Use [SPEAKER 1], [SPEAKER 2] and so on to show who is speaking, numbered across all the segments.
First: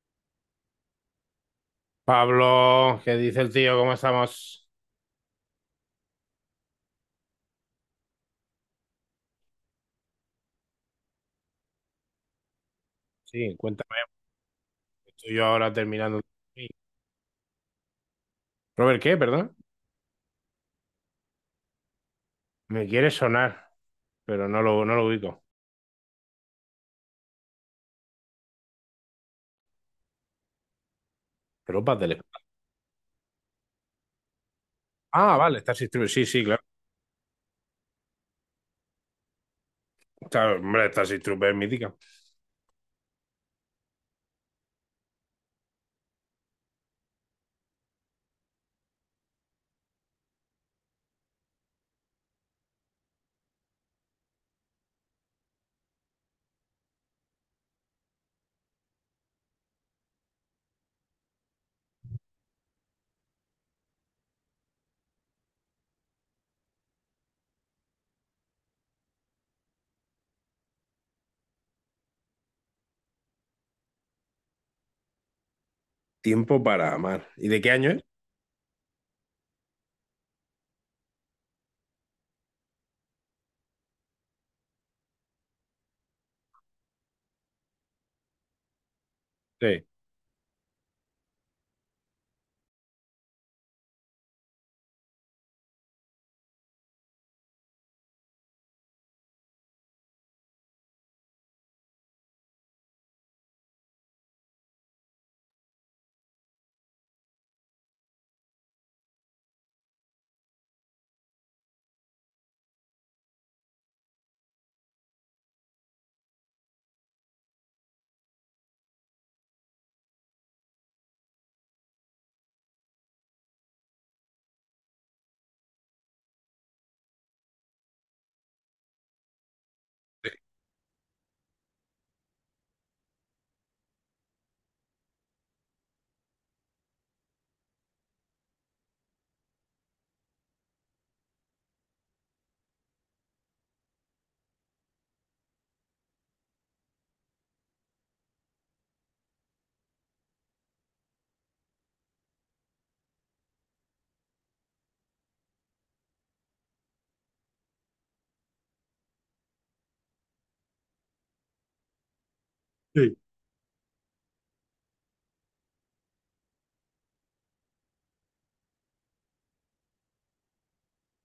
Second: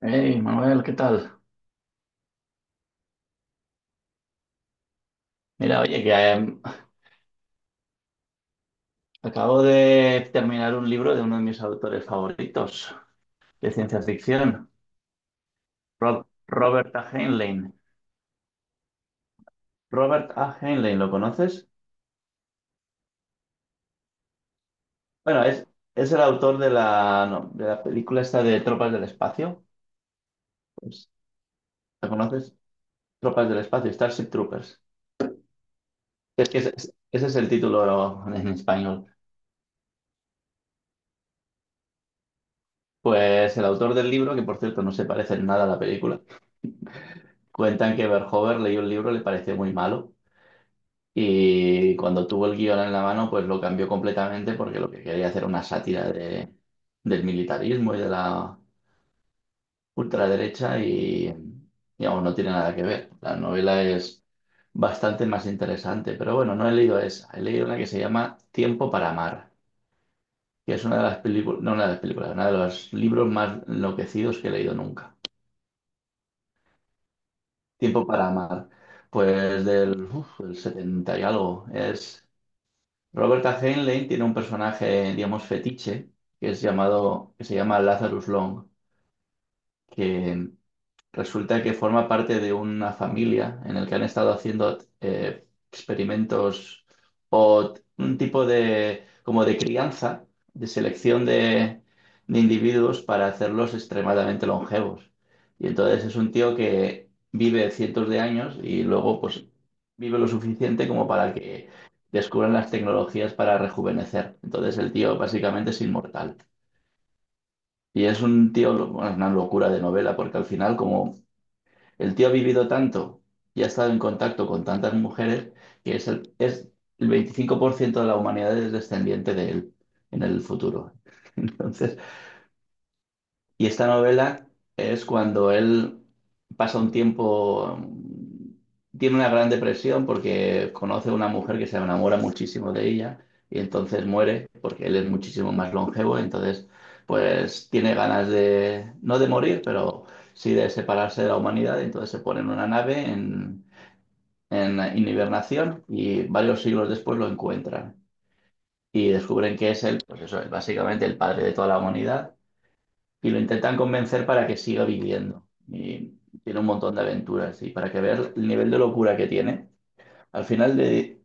[SPEAKER 1] Hey, Manuel, ¿qué tal?
[SPEAKER 2] Pablo, ¿qué dice el tío? ¿Cómo estamos?
[SPEAKER 1] Mira, oye, que acabo de terminar un libro de uno de mis autores favoritos
[SPEAKER 2] Sí,
[SPEAKER 1] de
[SPEAKER 2] cuéntame.
[SPEAKER 1] ciencia ficción,
[SPEAKER 2] Estoy yo ahora terminando.
[SPEAKER 1] Robert A. Heinlein.
[SPEAKER 2] Robert, ¿qué? Perdón.
[SPEAKER 1] Robert A. Heinlein, ¿lo conoces?
[SPEAKER 2] Me quiere sonar, pero no lo ubico.
[SPEAKER 1] Bueno, es el autor de la, no, de la película esta de Tropas del Espacio. Pues,
[SPEAKER 2] Tropas
[SPEAKER 1] ¿la
[SPEAKER 2] del espacio.
[SPEAKER 1] conoces? Tropas del Espacio, Starship Troopers.
[SPEAKER 2] Ah, vale, Starship Troopers. Sí, sí,
[SPEAKER 1] Es que
[SPEAKER 2] claro.
[SPEAKER 1] ese es el título en español.
[SPEAKER 2] Está, hombre, Starship Troopers mítica.
[SPEAKER 1] Pues el autor del libro, que por cierto no se parece en nada a la película, cuentan que Verhoeven leyó el libro y le pareció muy malo. Y cuando tuvo el guión en la mano, pues lo cambió completamente porque lo que quería hacer era una sátira de, del militarismo y de la ultraderecha y, digamos, no tiene nada que ver. La novela es bastante más interesante, pero bueno, no he leído esa. He leído una que se llama Tiempo para amar, que es una de las películas, no una de las películas, una de los libros más enloquecidos que he leído nunca.
[SPEAKER 2] Tiempo para amar. ¿Y de qué año es?
[SPEAKER 1] Tiempo para amar, pues del, uf, del 70 y algo. Es Roberta Heinlein tiene un personaje, digamos, fetiche, que es llamado, que se llama Lazarus Long,
[SPEAKER 2] Sí.
[SPEAKER 1] que resulta que forma parte de una familia en el que han estado haciendo experimentos un tipo de como de crianza, de selección de individuos para hacerlos extremadamente longevos. Y entonces es un tío que vive cientos de años y luego pues vive lo suficiente como para que descubran las tecnologías para rejuvenecer. Entonces el tío básicamente es inmortal. Y es un tío, bueno, es una locura de novela, porque al final, como el tío ha vivido tanto y ha estado en contacto con tantas mujeres que es el 25% de la humanidad es descendiente de él en el futuro. Entonces, y esta novela es cuando él pasa un tiempo, tiene una gran depresión porque conoce a una mujer que se enamora muchísimo de ella y entonces muere porque él es muchísimo más longevo, entonces pues tiene ganas de, no de morir, pero sí de separarse de la humanidad, entonces se pone en una nave en, en hibernación y varios siglos después lo encuentran y descubren que es él, pues eso es básicamente el padre de toda la humanidad
[SPEAKER 2] Sí.
[SPEAKER 1] y lo intentan convencer para que siga viviendo. Y tiene un montón de aventuras y para que veas el nivel de locura que tiene. Al final de,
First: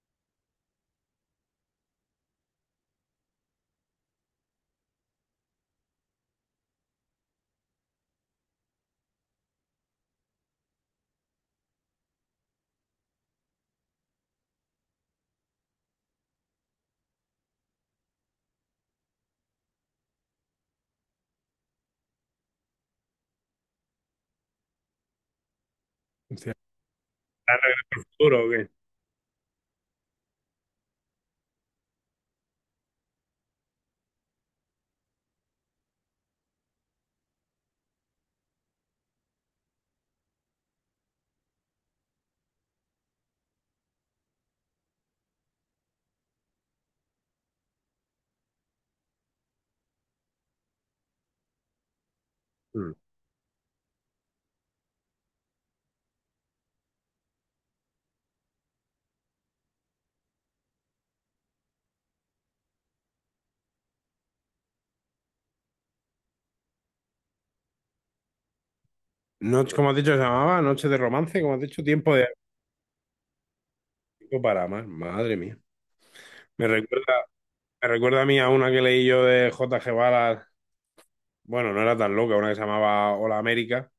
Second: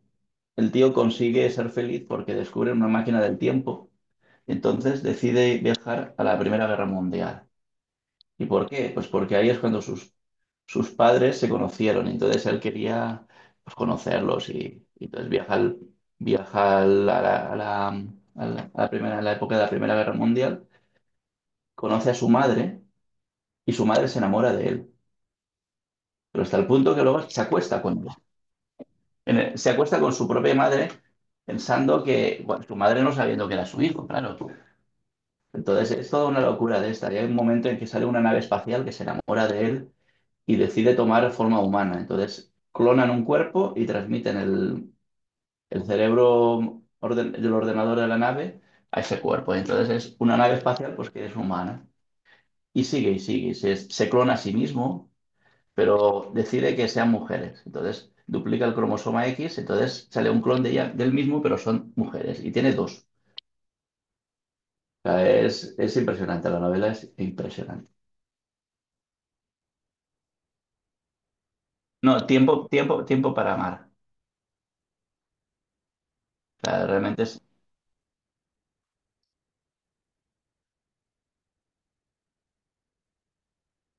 [SPEAKER 1] el tío consigue ser feliz porque descubre una máquina del tiempo. Entonces decide viajar a la Primera Guerra Mundial. ¿Y por qué? Pues porque ahí es cuando sus, sus padres se conocieron. Entonces él quería pues, conocerlos y entonces viaja, viaja a la, a la primera, a la época de la Primera Guerra Mundial. Conoce a su madre y su madre se enamora de él. Pero
[SPEAKER 2] O
[SPEAKER 1] hasta el punto que luego se
[SPEAKER 2] ¿Está
[SPEAKER 1] acuesta
[SPEAKER 2] re
[SPEAKER 1] con
[SPEAKER 2] duro o qué?
[SPEAKER 1] se acuesta con su propia madre pensando que, bueno, su madre no sabiendo que era su hijo, claro. Entonces es toda una locura de esta. Y hay un momento en que sale una nave espacial que se enamora de él y decide tomar forma humana. Entonces clonan un cuerpo y transmiten el, el del ordenador de la nave a ese cuerpo. Entonces es una nave espacial pues que es humana. Y
[SPEAKER 2] Mm.
[SPEAKER 1] sigue y sigue. Se clona a sí mismo pero decide que sean mujeres. Entonces duplica el cromosoma X, entonces sale un clon de ella, del mismo, pero son mujeres y tiene dos. O sea, es impresionante, la novela es impresionante.
[SPEAKER 2] Noche, como has dicho, se llamaba Noche de Romance, como has dicho, Tiempo
[SPEAKER 1] No,
[SPEAKER 2] de
[SPEAKER 1] tiempo para amar.
[SPEAKER 2] Tiempo para amar. Madre mía.
[SPEAKER 1] O
[SPEAKER 2] Me
[SPEAKER 1] sea, realmente
[SPEAKER 2] recuerda,
[SPEAKER 1] es...
[SPEAKER 2] me recuerda a mí a una que leí yo de J.G. Varas. Bueno, no era tan loca, una que se llamaba Hola América,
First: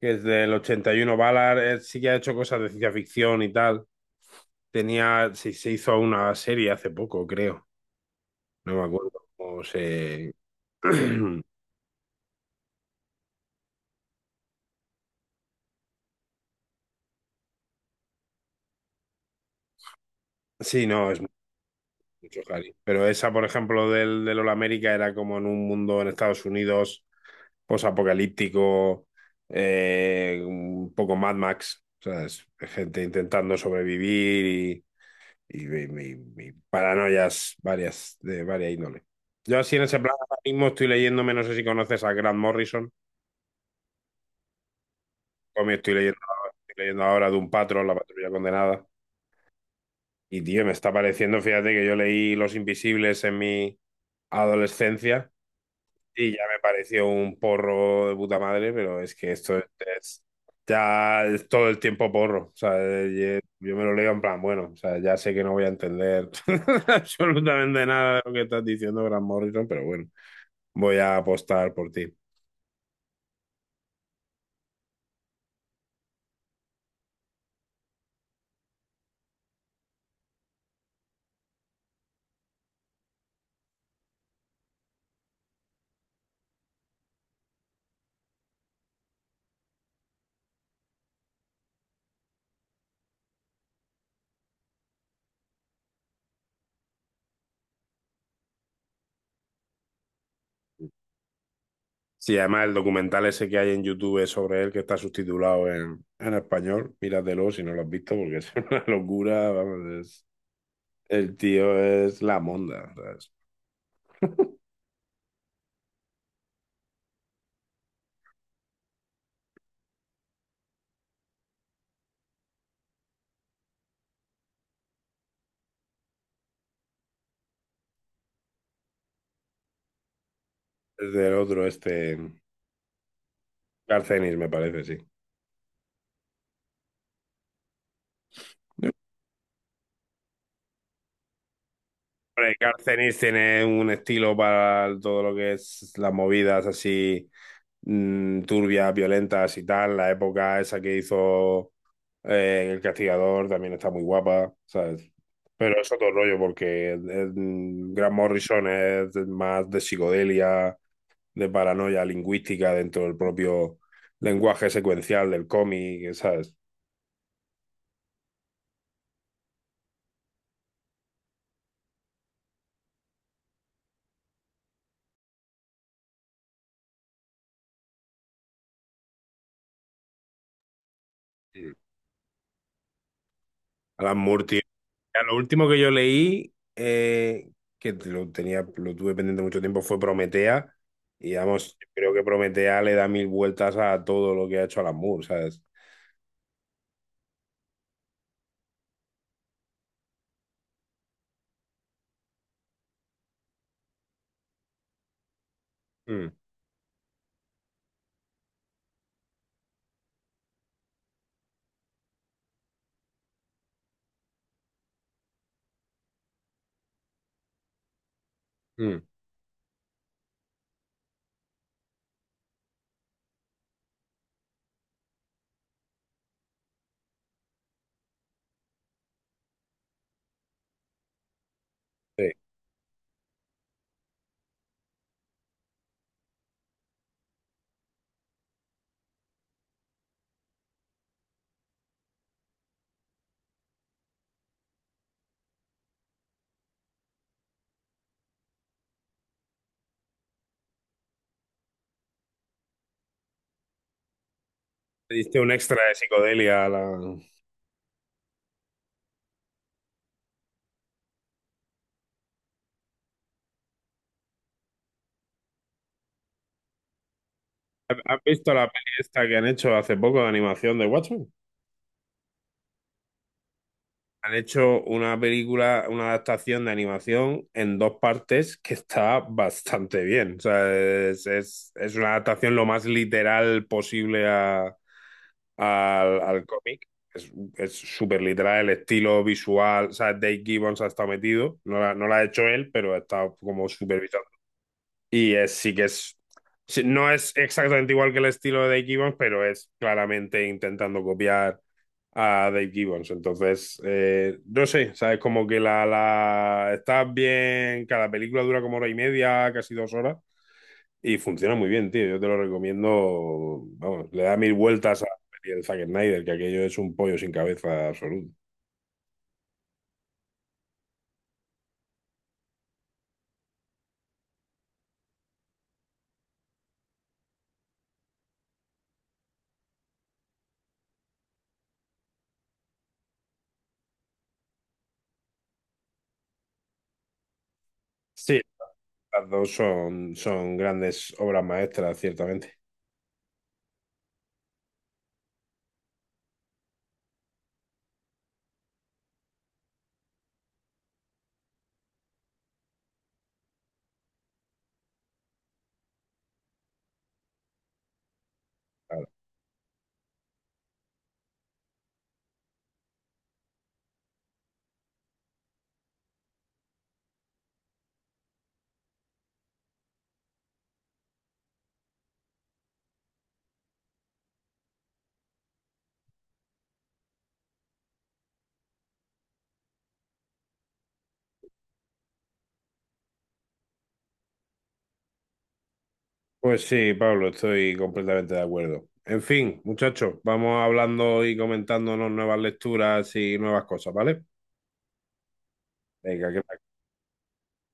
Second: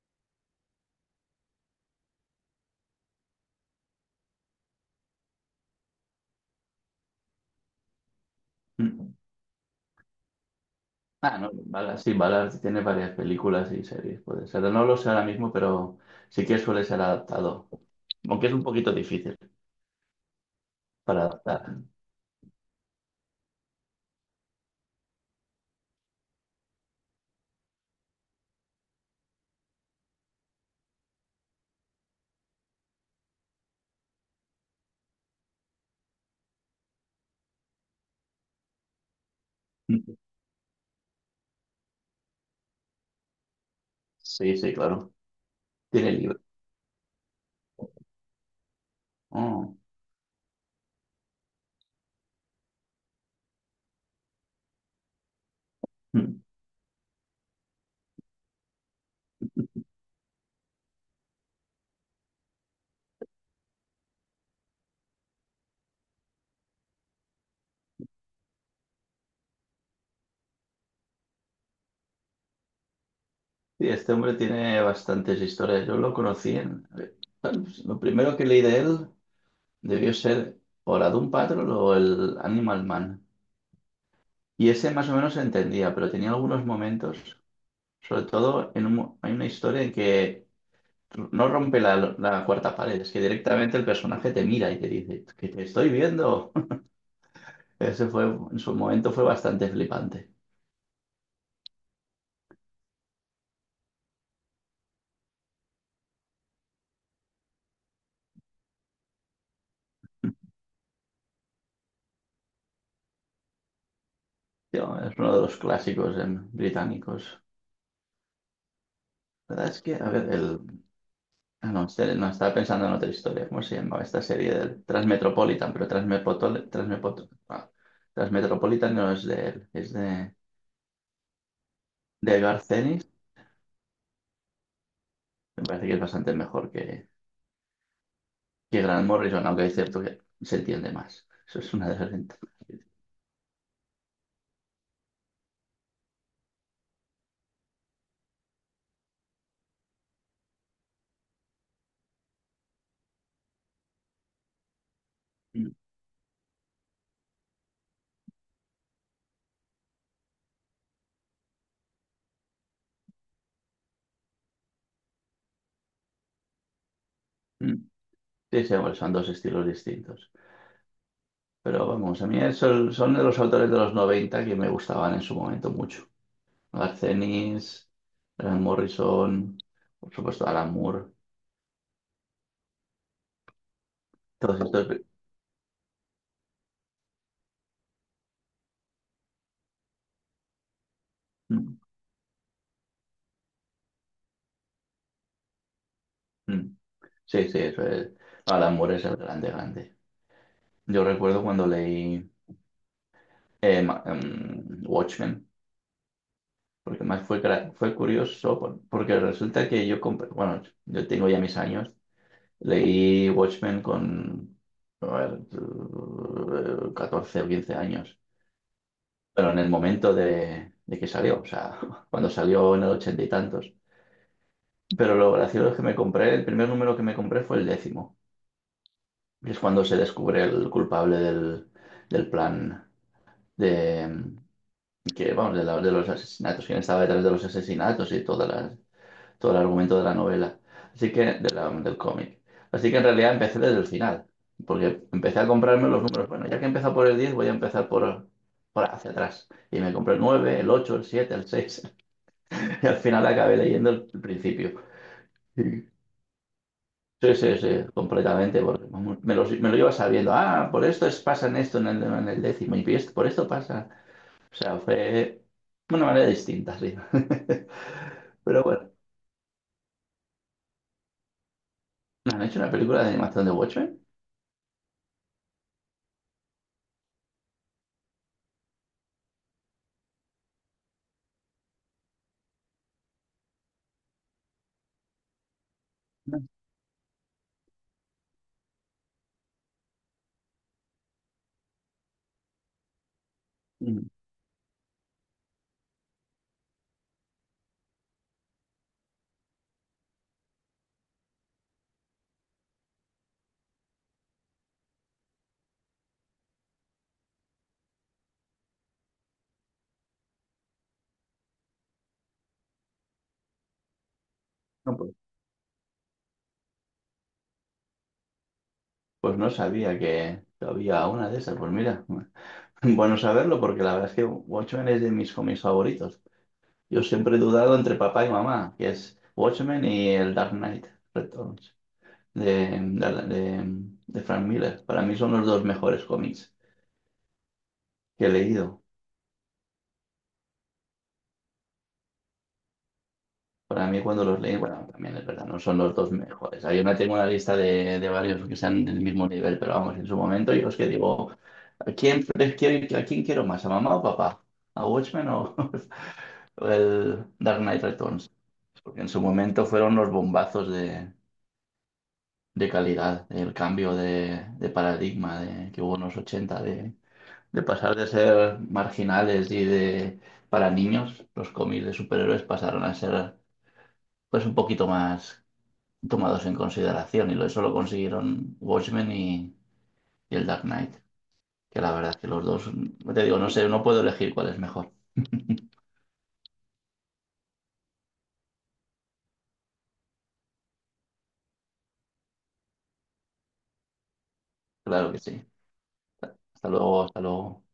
[SPEAKER 2] que es del 81. Ballard, sí que ha hecho cosas de ciencia ficción y tal. Se hizo una serie hace poco, creo. No me acuerdo
[SPEAKER 1] Mm.
[SPEAKER 2] cómo se...
[SPEAKER 1] Ah, no, Ballard, sí, Ballard tiene varias películas y series, puede ser. No lo sé ahora mismo, pero sí que suele ser adaptado. Aunque es un poquito difícil
[SPEAKER 2] Sí, no, es
[SPEAKER 1] para adaptar.
[SPEAKER 2] mucho Harry. Pero esa, por ejemplo, del Hola América era como en un mundo en Estados Unidos posapocalíptico, un poco Mad Max, ¿sabes? Gente intentando sobrevivir y mi paranoias varias, de varias índole. Yo así en ese plan
[SPEAKER 1] Mm.
[SPEAKER 2] ahora mismo estoy leyéndome, no sé si conoces a Grant Morrison,
[SPEAKER 1] Sí, sí, claro.
[SPEAKER 2] o me
[SPEAKER 1] Tiene libro.
[SPEAKER 2] estoy leyendo ahora de un patrón, La Patrulla Condenada.
[SPEAKER 1] Oh.
[SPEAKER 2] Y tío, me está pareciendo, fíjate que yo leí Los Invisibles en mi adolescencia. Y ya
[SPEAKER 1] Mm.
[SPEAKER 2] me pareció un porro de puta madre, pero es que esto es, ya es todo el tiempo porro. O sea, yo me lo leo en plan, bueno, o sea, ya sé que no voy a entender absolutamente nada de lo que estás diciendo, Grant Morrison, pero bueno, voy a apostar por ti.
[SPEAKER 1] Sí, este hombre tiene bastantes historias. Yo lo conocí en... bueno, pues, lo primero que leí de él debió ser o la Doom Patrol o el Animal Man. Y ese más o menos se entendía, pero tenía algunos momentos, sobre todo en un hay una historia en que no rompe la, la cuarta pared, es que directamente el personaje te mira y te dice, que te estoy viendo. Ese fue, en su momento fue bastante flipante.
[SPEAKER 2] Sí, además el documental ese que hay en YouTube sobre él, que está subtitulado en español, míratelo si no lo has visto, porque es una locura, vamos, el tío es la monda, ¿sabes?
[SPEAKER 1] Tío, es uno de los clásicos británicos. La verdad es que, a ver, el... Ah, no, no, estaba pensando en otra historia. ¿Cómo se llamaba esta serie del Transmetropolitan? Pero Transmetropolitan no es de él, es
[SPEAKER 2] Es del otro, este,
[SPEAKER 1] de Garcenis.
[SPEAKER 2] Garcenis, me parece, sí.
[SPEAKER 1] Me parece que es bastante mejor que Grant Morrison, aunque es cierto que se entiende más. Eso es una de las ventajas.
[SPEAKER 2] Hombre, Garcenis tiene un estilo para todo lo que es las movidas así turbias, violentas y tal. La época esa que hizo El Castigador también está muy guapa, ¿sabes?
[SPEAKER 1] Mm,
[SPEAKER 2] Pero es otro rollo porque Gran Morrison es más de psicodelia, de paranoia lingüística dentro del propio lenguaje secuencial del cómic, ¿sabes?
[SPEAKER 1] mm. Sí, sí, bueno, son dos estilos distintos. Pero vamos, a mí son, son de los autores de los 90 que me gustaban en su momento mucho. Garcenis, Grant Morrison, por supuesto Alan Moore,
[SPEAKER 2] Mm. Alan Moore.
[SPEAKER 1] todos estos.
[SPEAKER 2] Ya, lo último que yo leí, que lo tenía, lo tuve pendiente mucho tiempo, fue Prometea. Y vamos,
[SPEAKER 1] Mm,
[SPEAKER 2] yo creo que Prometea le da mil vueltas a todo lo que ha hecho Alan Moore, ¿sabes?
[SPEAKER 1] mm. Sí, sí, eso es. Alan Moore es el grande, grande. Yo recuerdo cuando leí Watchmen,
[SPEAKER 2] Mm,
[SPEAKER 1] porque más fue, fue curioso, porque resulta que yo compré, bueno, yo tengo ya mis años, leí Watchmen con, a ver, 14 o 15 años,
[SPEAKER 2] mm.
[SPEAKER 1] pero en el momento de que salió, o sea, cuando salió en el ochenta y tantos. Pero lo gracioso es que me compré, el primer número que me compré fue el décimo, que es cuando se descubre el culpable del
[SPEAKER 2] Sí.
[SPEAKER 1] del plan, de que vamos de, de los asesinatos, quién estaba detrás de los asesinatos y todas las, todo el argumento de la novela, así que de del cómic. Así que en realidad empecé desde el final, porque empecé a comprarme los números. Bueno, ya que he empezado por el 10 voy a empezar por hacia atrás. Y me compré el 9 el 8 el 7 el 6 y al final acabé leyendo el principio.
[SPEAKER 2] Le diste un extra
[SPEAKER 1] Sí.
[SPEAKER 2] de psicodelia a la...
[SPEAKER 1] Sí, sí, sí, completamente, porque vamos, me lo iba sabiendo. Ah, por esto es, pasa en esto en el décimo, y por esto pasa. O sea, fue una manera distinta, sí.
[SPEAKER 2] ¿Has visto
[SPEAKER 1] Pero
[SPEAKER 2] la
[SPEAKER 1] bueno,
[SPEAKER 2] peli esta que han hecho hace poco de animación de Watchmen?
[SPEAKER 1] ¿no han hecho una película de animación de Watchmen?
[SPEAKER 2] Han hecho una película, una adaptación de animación en dos partes que está bastante bien. O sea, es, es una adaptación lo más literal posible
[SPEAKER 1] No.
[SPEAKER 2] al cómic. Es súper literal el estilo visual. O sea, Dave Gibbons ha estado metido. No la ha hecho él, pero ha estado como
[SPEAKER 1] Mm,
[SPEAKER 2] supervisando. Y es, sí que es. Sí, no es exactamente igual que el estilo de Dave Gibbons, pero es claramente intentando copiar a Dave Gibbons. Entonces, no sé, ¿sabes? Como que la, la. Está bien. Cada película dura como hora y media, casi dos horas. Y funciona muy bien, tío. Yo te lo recomiendo. Vamos, le da mil
[SPEAKER 1] no,
[SPEAKER 2] vueltas a la
[SPEAKER 1] pues,
[SPEAKER 2] peli del Zack Snyder, que aquello es un pollo sin cabeza absoluto.
[SPEAKER 1] pues no sabía que había una de esas. Pues mira, bueno saberlo porque la verdad es que Watchmen es de mis cómics favoritos. Yo siempre he dudado entre papá y mamá, que es Watchmen y el Dark Knight Returns de, de, de- de Frank Miller. Para mí son los dos mejores cómics que he
[SPEAKER 2] Sí.
[SPEAKER 1] leído.
[SPEAKER 2] Las dos son grandes obras maestras, ciertamente.
[SPEAKER 1] Para mí cuando los leí, bueno, también es verdad, no son los dos mejores. Ah, yo no tengo una lista de varios que están del mismo nivel, pero vamos, en su momento yo es que digo, ¿a quién, a quién quiero más, a mamá o papá? ¿A Watchmen o, o el Dark Knight Returns? Porque
[SPEAKER 2] Claro.
[SPEAKER 1] en su momento fueron los bombazos de calidad, el cambio de paradigma de, que hubo en los 80, de pasar de ser marginales y de para niños, los cómics de superhéroes pasaron a ser pues un poquito más tomados en consideración y eso lo consiguieron Watchmen y el Dark Knight, que la verdad es que los dos, te digo, no sé, no puedo elegir cuál es mejor.
[SPEAKER 2] Pues sí, Pablo, estoy completamente de acuerdo. En fin, muchachos, vamos hablando y comentándonos nuevas lecturas y nuevas cosas, ¿vale?
[SPEAKER 1] Claro que sí.
[SPEAKER 2] Venga, que
[SPEAKER 1] Hasta luego, hasta luego.